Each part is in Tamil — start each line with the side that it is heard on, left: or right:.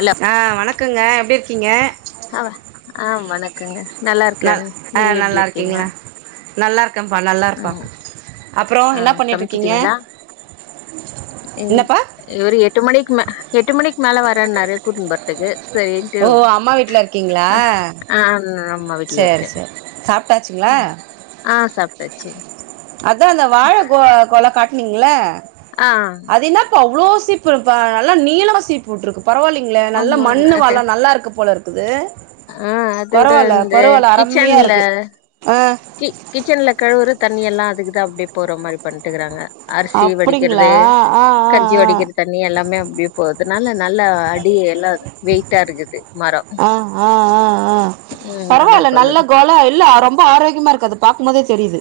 left: ஹலோ
right: ஆஹ் வணக்கங்க எப்படி இருக்கீங்க
left: ப்ப [inaudible] நல்லா
right: நல்
left: இருக்கேன் நீங்க எப்படி இருக்கீங்க
right: நல்லார்
left: உம்
right: என்ன
left: ஆஹ்
right: பண்ணிட்டு இருக்கீங்க
left: சமைச்சட்டீங்களா
right: என்னப்பா
left: ஒரு எட்டு மணிக்கு மே எட்டு மணிக்கு மேல வர நிறைய கூட்டுனுபோறதுக்கு
right: ஓ அம்மா வீட்டில இருக்கீங்களா
left: ஆ நான் அம்மா வீட்லயே
right: சரி
left: இருக்க
right: சரி சாப்பிட்டாச்சுங்களா
left: ச்சு [unintelligible]
right: அதான் அந்த வாழ கொல கட் நிங்களா
left: ஆ
right: அது ன்னப்பா உப் வ்வளோ சீப்ருப்பா நல்ல நீளமா சீப்புட்டுருக்கு பரவாயில்லலைங்களே நல்ல
left: ஆமா
right: மண்ணு
left: ந-
right: வள நல்லா இருக்கு போலருக். க்குது
left: ஆ அதோட இந்த
right: அருமையா
left: கிச்சன்ல
right: இருக்கு ஆ
left: கி கிச்சன்ல கழுவுறத தண்ணியெல்லா அதுக்கு தா அப்டியே போற மாரி பண்ட்டுக்கறாங்க அரிசி
right: அப்டிங்களா
left: வெடிக்கறது
right: ஆ ஆ
left: கஞ்சி
right: ஆ
left: வடிக்கற தண்ணி எல்லாமே அப்டியே போது நல்லன் நல்லா அடி எல்லா வெயிட்டா இருக்குது மரொ
right: ஆ ஆ ஆ ஆ பரவால்ல நல்ல கொலா இல்ல ரொம்ப ஆரோக்கியமா இருக்கு அது பாக்கும்போதே தெரியுது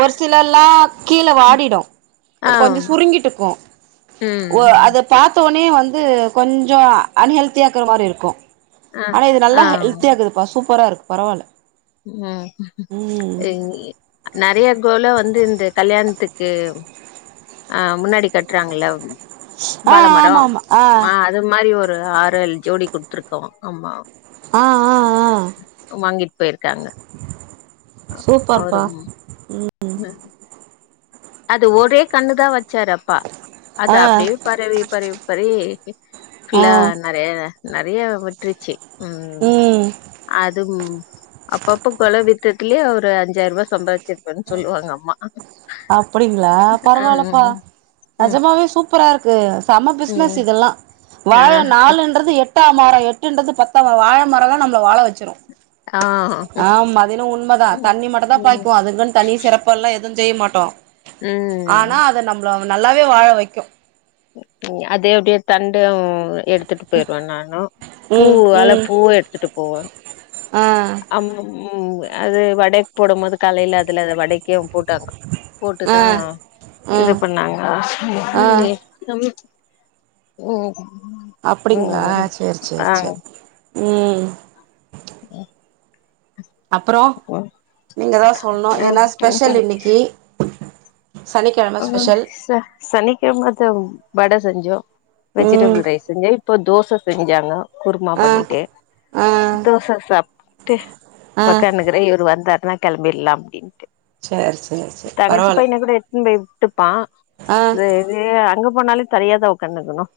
right: ஒரு சில ல்லா கீழே வாடிடும் கொஞ்சொ சுருங்கிட்டு இருக்கும் ஓ
left: ம்.
right: அத பாத்து. த்தனோ வந்து கொஞ்சொ அ அன் ஹெல்தியாக்கற மாரி இருக்கும்.
left: ஆ.
right: ஆனா இது நல்லா
left: ஆ.
right: ஹெல்தியாகுதுப்பா சூப்பரா இருக். பரவால்ல
left: ம்
right: ம்
left: இ நறைய க்கோல வந்து இந்த கல்யாண்த்துக். க்குப் ஆ முன்னாடி கட்றாங்கள்ல வ்
right: ஆ ஆமா
left: வாழமரம்
right: ஆமா ஆ
left: மா அது மாரி ஒரு ஆறு ஏழ் ஜோடி குடுத்துருக்கோம். அம்மா
right: ஆ ஆ ஆ
left: வாங்கிட் போய்ர்க்காங்க அ ஒரு ம்
right: ம்
left: அது ஒரே கன்னுதா வச்சாரு அப்பா அது
right: ஆ
left: அப்டியே பரவி பரவி பரவி க்கு
right: ஆ
left: ல்ல நறைய நறைய விட்ருச்சு ம் அதும் அப்ப அப்ப கொல வித்ததலே அவுர் து அஞ்சாயிரபா சம்பாச் வச்சிர்ப்பேன் சொல்வாங்க அம்மா
right: அப்டிங்களா பரவால்லப்பா
left: ம். ம்
right: நெஜமாவே சூப்பரா இருக் [unintelligible] செம்ம பிஸ்னஸ்
left: ம்
right: இதெல்லா
left: ஆ
right: வாழ நாலுன்றது எட் பத்தா மரம் எட்டுன்றது பத்தாம்ரம் வாழ மரம்ல்லா நம்மள வாழ வச்சுரும்.
left: ஆ
right: ஆஹ் அது என்மோ உண்மை தான்
left: ம்
right: தண்ணி மட்டும் தான்
left: ம்
right: பாய்க்குவோம் அதுங்கன்னு தண்ணி சிறப்பு எல்லாம் எதுவும் மே மாட் [unintelligible] டோம்
left: ம்
right: ஆனா அத நம்மள நல்லாவே வாழ வைக்கும்
left: அதே அப்படியே தண்டு எடுத்துட்டு போயிருவேன் நானு பூ
right: ம்
left: வாழ பூவும் எடுத்துட்டு போவேன்
right: ஆஹ்
left: ம் அது வடக்கு போடும்பது காலையில அதுல அத வடைக்கு போட்டாங்க
right: ஆ
left: போட்டுதான் இது
right: ம்
left: பண்ணாங்க
right: ஆ
left: உம்
right: அப்படிங்களா செரி செரி
left: ஆ
right: செரி உம்
left: உம்
right: அப்புறம் நீங்கள் தான் சொல்ணும் என்னா ஸ்பெஷல் இன்னைக்கு
left: உஹம் ச சனிக்கிழமை தா வட செஞ்சோம்
right: ம்
left: வெஜிடேபல் ரைஸ் வந்து இப்ப தோசை செஞ்சாங்க குருமா
right: ஆ
left: பண்ணிட்டு
right: ஆ
left: தோசை சாப்பிட்டு
right: ஆ
left: உக்காந்துனுயிருக்குறே இவரு வந்துட்டு ஆனா கிளம்பிடலாம் அப்டின்னு
right: சரி சரி சரி பரவால
left: முன்பே [unintelligible] ப்பா வேற [unintelligible] போனாலே தனியா தான் உக்காந்துயிருக்கனும்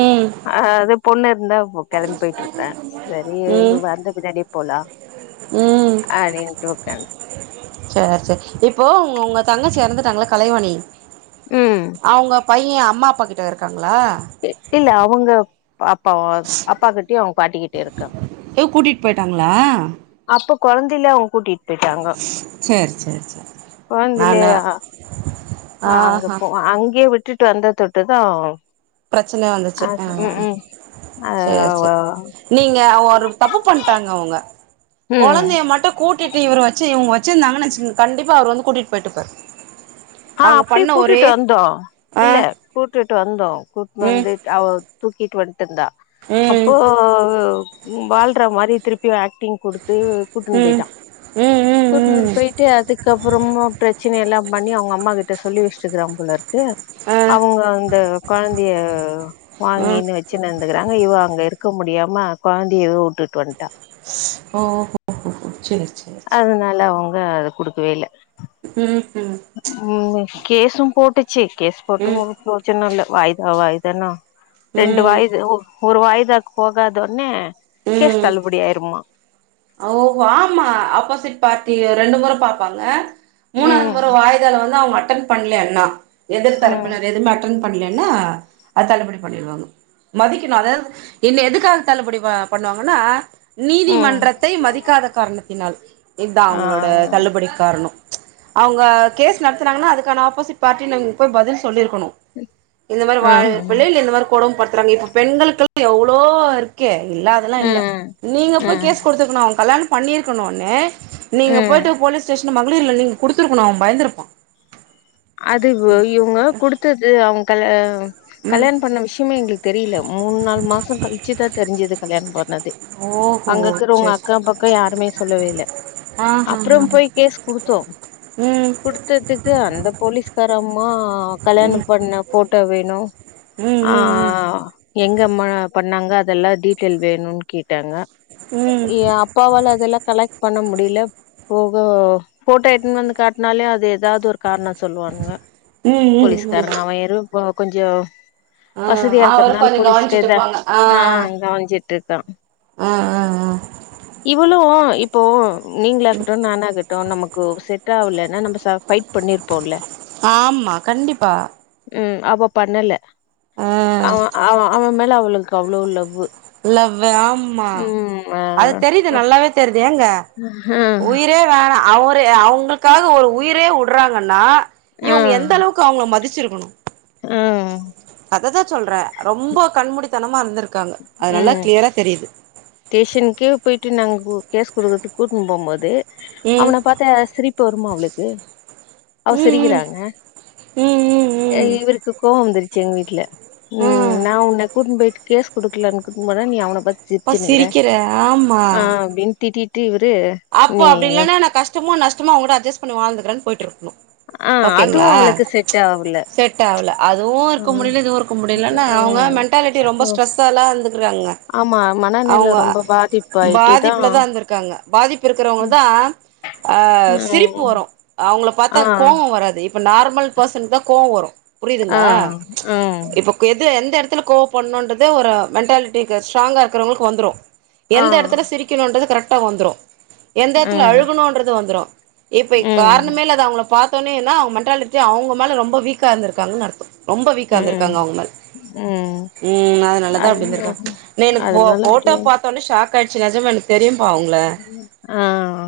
right: ம்
left: அ அது பொண்ணு இருந்தா கிளம்பி போயிட்டு இருப்பேன் சரி
right: ம்
left: வந்து பின்னாடி போலாம்
right: ம்
left: அப்டின்ட்டு உக்காந்துருக்கே
right: சேரி சேரி இப்போ உங்க தங்கச்சி இறந்துட்டாங்கள கலைவணி
left: ம்
right: அவுங்க பையன் அம்மா அப்பா கிட்ட இருக்காங்க
left: இல்ல அவுங்க பாப்பாவும் அப்பாகிட்ட அவுங்க பாட்டிக்கிட்டஇருக்காங்க
right: கூட்டிட் பொயிட்டாங்ளா?
left: ப கொழந்தைலொ கூட்டிட் போயிட்டாங்க
right: சேரி சேரி சேரி நானு
left: கொழந்தலெயா அங்க
right: ஆஹா
left: போ அங்கயே விட்டு ட்டு வந்து தொட்டு தா
right: பிரச்சன வந்துச்சு அ அ சேர் சேர்
left: ஆ
right: நீங்க ஒரு தப்பு பண்டாங்க அவுங்க
left: ம்
right: கொழந்தைய மட்டு கூ கூட்டிட்டு இவரு வச்சு இவுங்க வச்சுருந்தாங்கன் வச்சுங் கண்டிப்பா அவர் வந்து கூட்டிட் போயிட்டிப்பாரு
left: ஆ அப்டியு கூட்டிட்டு வந்தோ
right: ஆ
left: இல்ல கூட்டிட்டு வந்தோ கூ ட்னு
right: ம்
left: வந்துட் அவ தூக்கி ட்டு வந் துர்ந்தா
right: ம்
left: அப்போ வாழ்ற மாரி திருப்பி ஆக்டிங் குடு த்து கூட்டுன்
right: ம்
left: போயிட்டா
right: ம் ம்
left: கூட்னு
right: ம்
left: போயிட்டு அதுக்கப்புறமா பிரச்சன எல்லா பண்ணி அவங்க அம்மா கிட்ட சொல்லி வச்சுட்டுக்குறாம் போலரு க்கு
right: ஆ
left: அவுங்க அந்த கொழந்தைய
right: ஆ
left: வாங்கினு வச்சுனு இந்துகுறாங்க இவ அங்க இருக்க முடியாம கொழந்தைய இவ வுட்டுட்டு வன்ட்டா
right: ஓ ஹோ ஹொ ஹோ சேர் சேர் செரி
left: குடுக்கவேல்ல
right: ம்‌ ம்
left: ம் கேஸும் போட்டு ச்சு கேஸ் போட்டு ஒன்னு ப்ரோஜனொல்ல வாயிதா வாயிதன்னா ரெண்டு
right: ம்
left: வாயிது ஒ ஒரு வாயி தாக்கு போகதொன்னே கேஸ் தள்ளுபடி ஆயிருமா
right: அ ஒ ஆமா ஆப்போசிட் பார்ட்டி ரெண்டு முற பாப்பாங்க மூணாவது
left: ம்
right: முற வாயிதால வந்து அவுங்க அ ட்டன் பண்லேன்னா எதிர்
left: ம்
right: தரப்பினர் எதுமே அட்டன் பண்லென்னா அ தள்ளுபடி பண்ணிடுவாங்க மதிக்கணு அதாவ்து என் எதுக்காக தள்ளுபடி ப பண்ணுவாங்கன்னா
left: ம்
right: நீதிமன்ற த்தை மதிக்காத காரணத்தினால் இதா
left: ஆ
right: அவுங்களோட தள்ளுபடிக் காரணொ அவுங்க கேஸ் நடத்துனாங்கன்னா அதுக்கான ஆப்போசிட் பார்ட்டி நிங் போய் பதில் சொல்லிரு க்கணு இந்த மாரி வாழ விருப்ப
left: ம்
right: இல்ல இல்ல இந்த மாரி கொடும் ப பண்ணி இப்ப பெண்களுக்கெல்லா எவ்ளோ இருக்கே இல்ல அதெல்லா இல்ல
left: ம்
right: நீங்க போய்
left: ம்
right: கேஸ் அவ கல்யாணம் பண்ணிருக்கணுன்னு நீங்க
left: ம்
right: போய்ட்டு போலீஸ் ஸ்டேஷ ன் மகளிர்ல நீங் குடுத்துருக்கணு அவ பயந்துருப்பா
left: அது வ இவுங்க குடுத்தது அவு கல
right: ம்
left: கல்யாண் பண்ண விஷ்யமே எங்ளுக் தெரியில மூண் நாலு மாச கழிச்சுதா தெரிஞ்சது கல்யாணம் பண் ணது
right: ஓஹோ
left: அங்கக்கிறவுங்க
right: சரி
left: அக்க பக்க யாருமே சொல்லவே இல்ல
right: ஆ ஹ ஹ
left: அப்றம்
right: ஹ
left: போய் கேஸ் குடுத்தோ
right: ம்
left: குடுத்ததுக்கு அந்த போலீஸ்காரம்மா
right: ம்
left: கல்யாணம்
right: ம்
left: பண்ண ஃபோட்டோ வேணு ஆ
right: ம் ம்
left: எங்கம்மா பண்ணாங்க அதெல்லா டீட்டெயில் வேணுன் கேட்டாங்க
right: ம்
left: ஏ அப்பாவால அதெல்லா கலெக்ட் பண்ண மு டில போக ஃபோட்டோ எட்டுன் வந்து காட்னாலே அதே தாவ்து ஒரு காரண சொல்லுவான்ங்க
right: ம் ம் ம்
left: போலீஸ்காரங்க அவ எரு பா கொஞ்சோ
right: ஆ
left: வசதியா
right: அவரு
left: இருக்கற்னால
right: கொஞ்ச
left: போலீஸ்
right: கவனிச்சுட்டு
left: கேட்ட
right: இருப்பாங்க
left: ஆ கவன்சிட்ருக்கா
right: அ அ அ
left: இவளு இப்போ நீங்ளாக்கட்டு நானாகட்டு நமக்கு செட் ஆவுல என்னா நம்ப சா ஃபைட் பண்ணிருப்போல்ல
right: மா கண்டிப்பா
left: ம் அவ பண்ணல
right: ஆ
left: அவ அவ அவ மேல அவளு க்கு அவ்ளோ லவ்வு
right: லவ்வு ஆம்மா
left: ம் ஆ
right: அது தெரியிது நல்லாவே தெரிது ஏங்க உயிரே வேணா அவரு அவுங்கள்காக ஒரு உயிரே வுட்றாங்கன்னா
left: ஆ ஆ
right: இவுங்க எந்தளவுக்கு அவுங்கள மதி ச்சிருக்கணு
left: ஆ
right: ததா சொல்றே ரொம்ப கண்முடித் தனமா இருந்திருக்காங்க அது நல்லா
left: ம்
right: கிளியரா தெரியுது
left: ஸ்டேஷனுக்கே போயிட்டு நாங்க கேஸ் குடுறதுக்கு கூட்டின்னு போம்போது
right: ம்
left: அவன பாத்தா யார சிரிப்ப வருமா அவளுக் உ அவ
right: ம் ம்
left: சிரிக்கிறாங்க
right: ம் ம் ம் ம்
left: இவருக்கு கோவோ வந்துரு எங்க வீட்ல உ
right: ம்
left: நா உன்ன கூட்டினு போய்ட்டு கேஸ் குடுக்கலனு கூட்னு போனா நீ அவன பாத்தி சிரி
right: அப்பா சிரிக்கிறே ஆமா
left: ட்டு இவர்
right: அப்போ அப்டி இல்லனா நா கஷ்டமோ நஷ் சும்மா ஒங்கிட்ட அஜ்ஜஸ் பண்ணி வாழ்ந்துக்கிறேனு போய்ட்டுருக்
left: ஆ அதுவு அவளுக்கு செட் ஆவல
right: செட் ஆவல அதுவு இருக்க
left: ம்
right: முடில இதுவு இருக்க முடியலனா அவங்க மென்டாலிட்டி ரொம்ப ஸ்ட்ரெஸ்ஸெலா இந்துக்கிறாங்க
left: ஆமா மனநில
right: அவங்க
left: ரொம்ப பாதிப்பாயிட்டுதா
right: பாதிப்பிலதா இந்திருக்காங்க பாதிப்பு இருக்கிறவங்கதா ஆ சிரிப்பு
left: ம்.
right: வரு அவங்கள
left: ஆ,
right: பாத்தா கோவோ வராது இப்ப நார்மல் பர்சனுக்குதா கோவோ வரு
left: ஆ,
right: புரியுதுங்களா
left: ம்,
right: இப்ப எது எந்த எந்த எடத்துல கோவ படனுங்கிரது ஒரு மென்டாலிட்டிக்கு ஸ்ட்ராங்கா இருக்கறவங்களுக்கு வந்துரோ
left: ஆ,
right: எந்த எடத்துல சிரிக்கணுன்றத கரெக்ட் டா வந்துரு எந்த எட்த்துல
left: ம்,
right: அழுகணோ வந்துரோ இப்ப
left: ம்,
right: காரணமே இல்லாத அவங்கள பாத் பாத்தோனேயனா அவங்க மென்டாலிட்டி அவங்க மேல ரொம்ப வீக்காயிருந்துக்காங்கனு அர்த்தோ ரொம்ப
left: ம்,
right: வீக்காந்திருக்காங்க அவங்க மேல
left: ம்.
right: உ அது நாலதா அப்டி
left: அதுனால
right: இருந்திருக்காங்க இன்னு எனக்கு
left: அதனால
right: ஃபோட்டு
left: அப்படியே
right: பாத்த ஒன்னே ஷாக் காயிடுச்சு நெஜமா எனக்கு தெரியு மா அவுங்கள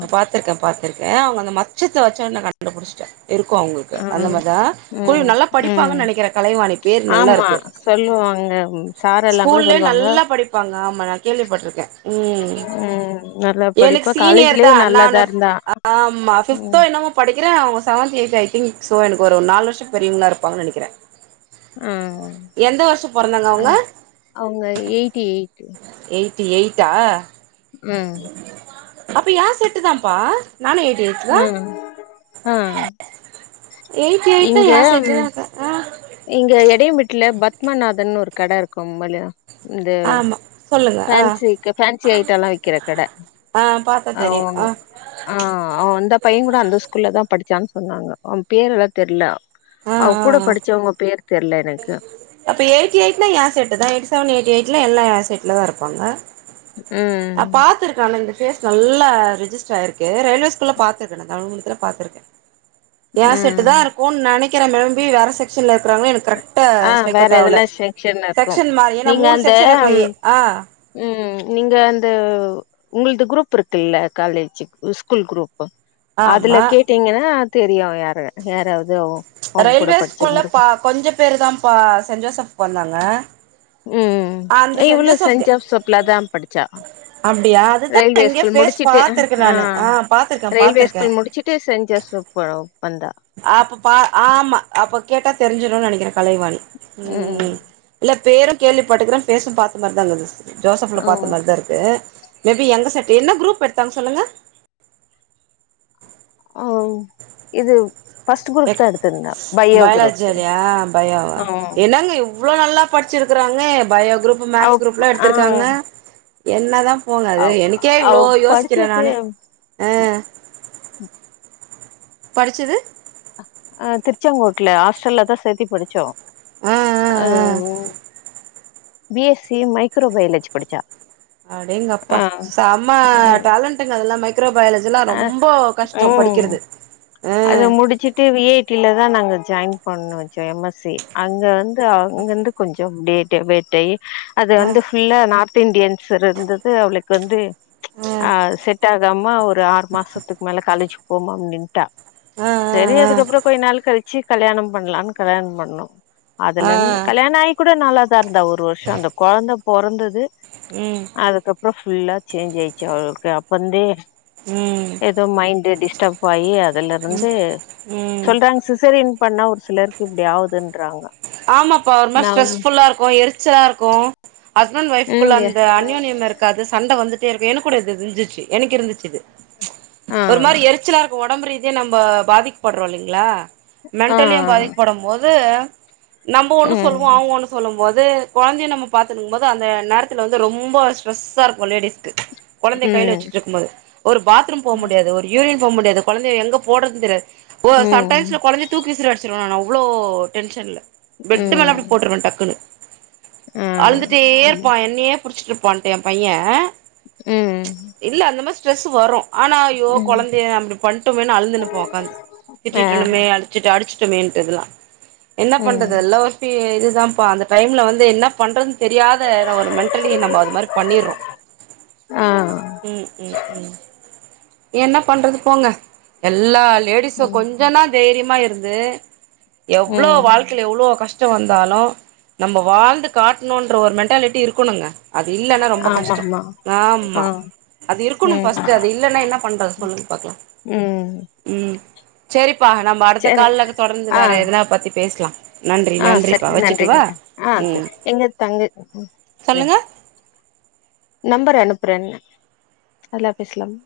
right: நா பாத்திருக்கே பாத்திருக்கே அவங்க அந்த மச்சத்த வச்சே நா கண்டுபிடிச்ட்டே இருக்கு அவங்களுக்கு
left: ஆ,
right: அந்த மாரிதா ஸ்கூல்ல
left: ம்,
right: நல்லா படிப்பாங்கனு
left: ம்.
right: நெனைக்கிறே கலைவாணி பேர் நல்லா
left: ஆமா.
right: இருக்கு
left: சொல்லுவாங்க. ம், சாரெல்லாம் கூட
right: ஸ்கூல்ல
left: சொல்லுவாங்க.
right: நல்லா படிப்பாங்க ஆமா நா கேள்விபட்ருக்கே உ
left: ம். நல்லா
right: எனக்கு
left: படிப்பா
right: சீனியர்தா
left: காலேஜ்லயும் நல்லா
right: நானு
left: தான் இருந்தா.
right: ஆமா
left: ம்,
right: ஃபிப்தோ என்னமோ படி நெனைக்கிரே அவங்க seventh eighth I think so எனக்கு ஒரு நாலுவருஷோ பெரியவங்களா இருப்பாங்கனு நெனைக்கிறே
left: உ
right: எந்த வருஷோ பொறந்தாங்க
left: அ
right: அவுங்க
left: அவங்க எயிட்டி எயிட்
right: ட்டி எயிட்டா
left: ம்
right: அப்ப ஏ செட்டு தாம்பா நானு எய்ட்டி எய்ட்டுதா
left: ம், ஆ.
right: எய்டி எய்ட்னா
left: இங்க
right: ஏ
left: ம்
right: செட்டுதாக்கா ஆ
left: இங்க எடையமெட்டுல பத்மநாதன்னு ஒரு கட இருக்கும்மல இந்த
right: ஆமா சொல்லுங்க ஆ
left: ஃபேன்ஸி க ஃபேன்ஸி ஐட்டொல்லா விக்கிற கட
right: ஆ பாத்தா
left: அ
right: தெரியு
left: ஒங்
right: ஆ
left: அ ஒ அந்த பையங்குட அந்த ஸ்கூல்ல தா படு ச்சான் சொன்னாங்க அவ பேரலா தெர்ல
right: ஆ
left: அவ
right: ஆ
left: கூட
right: ஆ
left: படி பேர் தெர்ல எனக்கு
right: அப்ப எயிட்டி எயிட்னா ஏ செட்டு தா எயிட்டி செவன் எயிட்டி எயிட்லா எல்லா ஏ செட்ல தா இருப்பாங்க நா
left: ம்
right: பாத்துருக்க ஆன இந்த ஃபேஸ் நல்லா ரிஜிஸ்டர் ஆயிருக்கு ரயில்வே ஸ்கூல்ல பாத்துருக்கே நா தமிழ் மீடியத்துல பாத்துருக்கே ஏ
left: ம்
right: செட்டுதா இருக்குன் நனை க்கிறெ மேம்பி வேற செக்ஷன்ல இரு
left: ஆ வேற எதல்லா செக்ஷன் இருக்கு
right: செக்ஷன் மாறி ஏன்னா
left: நீங்க
right: மூணு
left: அந்த
right: செக்ஷன் இருக்கு
left: அம்
right: ஏ ஆ
left: ம் நீங்க அ ந்த உங்கள்து குரூப் இருக்குல்ல காலேஜு ஸ்கூல் குரூப்பு அதுல
right: ஆமா
left: கேட்டீங்கனா தெரியு யாரு யாராவ்தொ
right: அ ரயில்வே ஸ்கூல்ல ப கொஞ்ச பேரு தாம்ப்பா சென்ட் ஜோசப்கு வந்தாங்க
left: ம்
right: அந்த
left: இவளு சென்ட்
right: ஜோசப்க்கு
left: ஜோசப்ல தா படுச்சா
right: அப்டியா அதுதா
left: ரயில்வே
right: எங்கயோ
left: ஸ்கூல்
right: ஃபேஸ்
left: முடுச்சுட்டு அ
right: பாத்துருக்கே
left: ஹா
right: நானு ஆ பாத்துருக்கே
left: ரயில்வே
right: பாத்துருக்கே
left: ஸ்கூல் முடுச்சுட்டு சென்ட் ஜோசப் ப
right: அப்ப பா ஆமா அப்ப கேட்டா தெருஞ்சுரு நனக்கிறே கலைவாணி ம் இல்ல பேரு கேள்வி பட்டுக்கிற பேசு பாத்த மாரிதாங்குது ஜோசப்ல பாத்த மாரிதா இருக்கு மேபி எங்க செட் என்ன குரூப் எடுத்தாங்க சொல்லுங்க
left: அ ஓ இது ஃபர்ஸ்ட் குரூப் தா எடுத்திருந்தா பயோ குரூப்
right: பயொலஜாரியா பயொவா
left: ஆ
right: என்னங்க இ வ்ளோ நல்லா படுச்சிருக்குறாங்க பயோ குரூப்பு
left: அவ
right: மேக்ஸ் குரூப்லா
left: ஆ
right: எடுத்துருக்காங்க என்னதா போங்க அது
left: அவ்
right: எனக்கே
left: அவ
right: இவ்ளோ யோசிக்கிற
left: படிச்சது
right: நானெ ஆ படுச்சது
left: அ திருச்செங்கோட்லதா ஹாஸ்டல்ல தா சேத்தி படிச்சோ
right: ஆ ஆ ஆ
left: பி எஸ் சி மைக்ரோபயாலஜி படிச்சா
right: அடேங்கப்பா
left: ஆ
right: செம
left: ம்
right: டேலண்டுங்க அதலாமை க்ரோ பயாலஜிலா
left: ஆ
right: ரொம்ப கஷ்டோ
left: ம்
right: படிக்கிறது ஆ
left: அத முடிச்சிட்டு வி ஐ டில தா நாங்க ஜாயின் பண்ண வச்சோ எம் எஸ் சி அங்க வந் து அங்கருந்து கொஞ்சோ வ் டேட்டு வெட்டை அது
right: ஆ
left: வந்து ஃபுல்லா நார்த் து இந்தியன்ஸ் இருந்தது அவளுக்கு வந்து ஆ செட் ஆகாம ஒரு ஆறு மாசத்துக்கு மேல காலேஜ் போமாம் நின்ட்டா
right: ஆ ஆ
left: செரி
right: ஆ ஆ
left: அதுக்கப்புறம் கொய் நாள் கழி ச்சி கல்யாணோ பண்லானு கல்யாணோ பண்ணோ
right: ஆ
left: அதுலருந்து கல்யாண ஆயி கூட நல்லாதா அந்த ஒரு வருஷோ அந்த கொழந்த பொறந்தது
right: ம்
left: அதுக்கப்றோ ஃபுல்லா சேஞ்ச் ஆய்ர்ச்சு அவளுக்கு அப்பருந்தே
right: ம்
left: ஏதோ மைண்ட்டு டிஸ் டப் ஆயி அது வந்து
right: ம்
left: சொல்றாங்க சிசேரியன் பண்ணா ஒரு சிலருக்கு இப்டி ஆவுதுன்னு
right: ஆமாப்பா ஒரு மாரி ஸ்ட்ரெஸ்ஃபுல்லா இருக்கு எரிச்சலா இருக்கு ஹஸ்பண்ட் ஒய்ஃகுள்ள
left: ம்
right: அந்த அந்யோன்யம் இருக்காது சண்ட வந்து இருக்கு எனக்கு கூட இது இருஞ்சிச்சு எனக்கு இருந்துச்சு இது ச்
left: ஆ
right: ஒரு மாரி எரிச்சலா இரு இப்ப ஒடம்பு ரீதியா நம்ம பாதிக்கப்படுறோ இல்லைங்களா
left: ஆ
right: மென்டலியு பாதிக்கப்படும் போது துஅ நம்ம ஒண்ணு சொல்லுவோ
left: ம்
right: அவங்க ஒண்ணு சொல்லம் மொது குழந்தையை நம்ம பாத்துக்கும் போது அந்த நேரத்துல வந்து ரொம்ப ஸ்ட்ரெஸ்ஸா இருக்கும் லேடிஸ்க்கு குழந்தைய கையல
left: ம்
right: வச்சுட்ருக்கும்போது ஒரு பாத்ரூம் போ முடியாது ஒரு யூரின் போ முடியாது குழந்தைய எங்க போடறது தெரியாது ஓ சம் டைம்ஸ்
left: ம்
right: குழந்தைய தூக்கி விசிர் அடிச். ச்ருவே நானு அவ்ளோ டென்ஷன்ல பெட்டு் மேல
left: ம்
right: அப்டி போட்ருவேன் டக்குன்னு
left: ஆ
right: அழுந்துட்டே இருப்பா
left: ம்
right: என்னையப் புடிச்சிட்டு இருப்பான்ட்டு என் பையே இல்ல அந்த மஸ் ஸ்ட்ரெஸ் வரும் ஆனா ஐய்யோ
left: ம்
right: குழந்தைய அப்டி பண்ட்டோமேன் அழுந்துன்னுப்ப உக்காந்
left: ஆ
right: திட்டிட்டுன்னுமே அடிச்சிட்டு அடிச் ட்டு மேண்ட்டு இதல்லா பண்றது
left: ம்
right: எல்லா ஒரு ஃபீ இது ந்தாப்பா அந்த டைம்ல வந்து என்ன பண்றன் தெரியாத த ஒரு மென்டலி நம்ப அது மாரி பண்ணிறோம்
left: ஆ
right: ம் ம் ம் என்ன பண்றது போங்க எல்லா ல் லேடிஸ்ஸ
left: ம்
right: கொஞ்சனாச் தைய்ரிமா ஆயிர்து எவ்ளோ
left: ம்
right: வாழ்க் எவ்ளோ கஷ்ட வந்தாலும் நம்ப வாழ்ந்து காட்டணுன்ற ஒரு மென்டாலிட்டி இருக்கணுங்க அது இல்லன்னா ரொம்ப கஷ்டம்
left: ஆமாமா
right: ஆம்மா
left: ஆ
right: அது இருக்கணும்
left: ம்
right: ஃபஸ்ட்டு அது இல்லன்னா என்ன பண்றது சொல்லுங் பாக்கலா
left: ம்
right: ம் செரிப் ப்ப நம்ப அடுத்த
left: சரிங்க
right: கால்ல த தொடர்ந்து
left: ஆ
right: வேற எதனா பத்தி பேசலா நன்றி
left: ஆ
right: நன்றிப்பா
left: சரிங் நன்றிங்
right: வச்சுட்டுவா
left: ஆ சர்
right: ம்
left: எங்க தங்க வே
right: சொல்லுங்க
left: நம்பர் அனுப்புறேன்ன அதெல்லா பேசலாம்